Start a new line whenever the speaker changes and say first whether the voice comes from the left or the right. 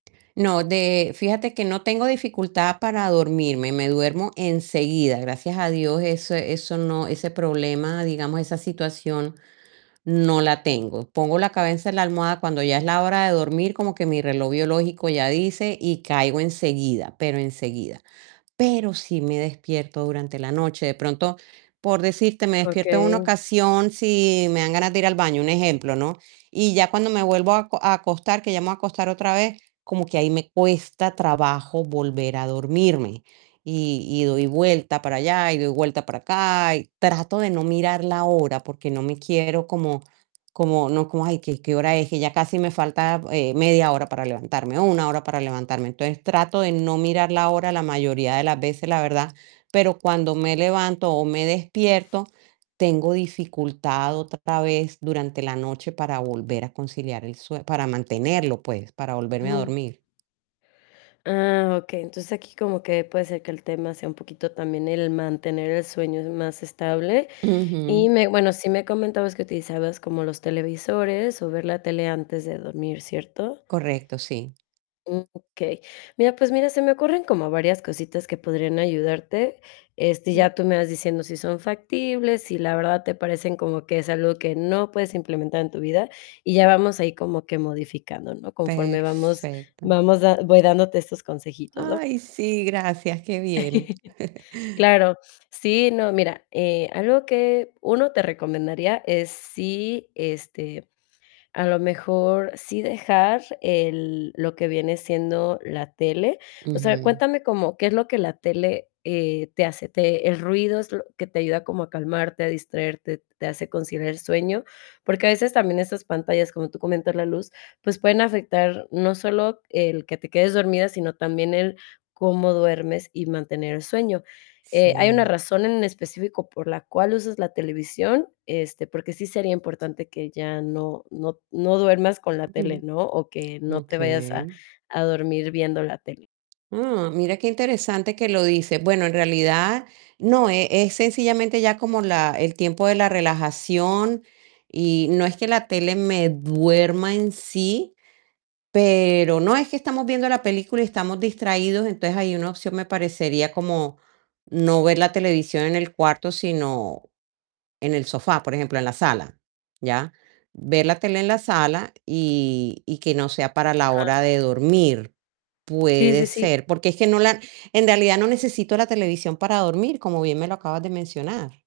right: No, de fíjate que no tengo dificultad para dormirme, me duermo enseguida, gracias a Dios, eso eso no ese problema, digamos, esa situación no la tengo, pongo la cabeza en la almohada cuando ya es la hora de dormir, como que mi reloj biológico ya dice y, caigo enseguida, pero enseguida. Pero, sí me despierto durante la noche, de pronto, por decirte, me despierto en una
left: Okey.
right: ocasión si me dan ganas de ir al baño, un ejemplo, ¿no?, y ya cuando me vuelvo a aco a acostar, que ya me voy a acostar otra vez, como que ahí me cuesta trabajo volver a dormirme y y, doy vuelta para allá y doy vuelta para acá y, trato de no mirar la hora porque no me quiero como como no como: "Ay, ¿que qué hora es? Que ya casi me falta, eh, media hora para levantarme o 1 hora para levantarme", entonces, trato de no mirar la hora la mayoría de las veces, la verdad, pero cuando me levanto o me despierto, tengo dificultad, otra vez, durante la noche para volver a conciliar el sue para mantenerlo, pues, para volverme a
left: Ujú.
right: dormir.
left: Ah, okey, entonces, aquí como que puede ser que el tema sea un poquito también el mantener el sueño más estable.
right: Ujú.
left: Y me bueno, sí me comentabas que utilizabas como los televisores o ver la tele antes de dormir, ¿cierto?
right: Correcto, sí.
left: Okey. Mira, pues mira, se me ocurren como varias cositas que podrían ayudarte, este,
right: [unintelligible]
left: ya tú me vas diciendo si son factibles, si la verdad te parecen como que es algo que no puedes implementar en tu vida y, ya vamos ahí como que modificando, ¿no?, conforme vamos
right: Perfecto.
left: vamos da voy dándote estos consejitos, ¿no?
right: Ay, sí, gracias, qué bien.
left: Claro, sí, no, mira, eh, algo que 1, te recomendaría es si, este, a lo mejor, sí dejar el lo que viene siendo la tele. O sea,
right: Ujú.
left: cuéntame como qué es lo que la tele, eh, te hace, te ¿el ruido es lo que te ayuda como a calmarte, a distraerte, te hace conciliar el sueño?, porque a veces también esas pantallas, como tú comentas, la luz, pues pueden afectar no solo el que te quedes dormida, sino también el cómo duermes y mantener el sueño. Eh, ¿hay una
right: Sí.
left: razón en específico por la cual usas la televisión?, este, porque sí sería importante que ya no no t no duermas con la tele,
right: Ujú.
left: ¿no?, o que no te vayas a
right: Okey.
left: a dormir viendo la tele.
right: Mm, mira qué interesante que lo dices, bueno, en realidad no, eh, es sencillamente ya como la el tiempo de la relajación y, no es que la tele me duerma en sí, pero, no es que estamos viendo la película y, estamos distraídos, entonces, ahí una opción me parecería como no ver la televisión en el cuarto, sino en el sofá, por ejemplo, en la sala, ¿ya?, ver la tele en la sala y y, que no sea para la hora de
left: [unintelligible]
right: dormir.
left: Sí, sí,
right: Puede
left: sí
right: ser, porque es que no la en realidad, no necesito la televisión para dormir, como bien me lo acabas de mencionar.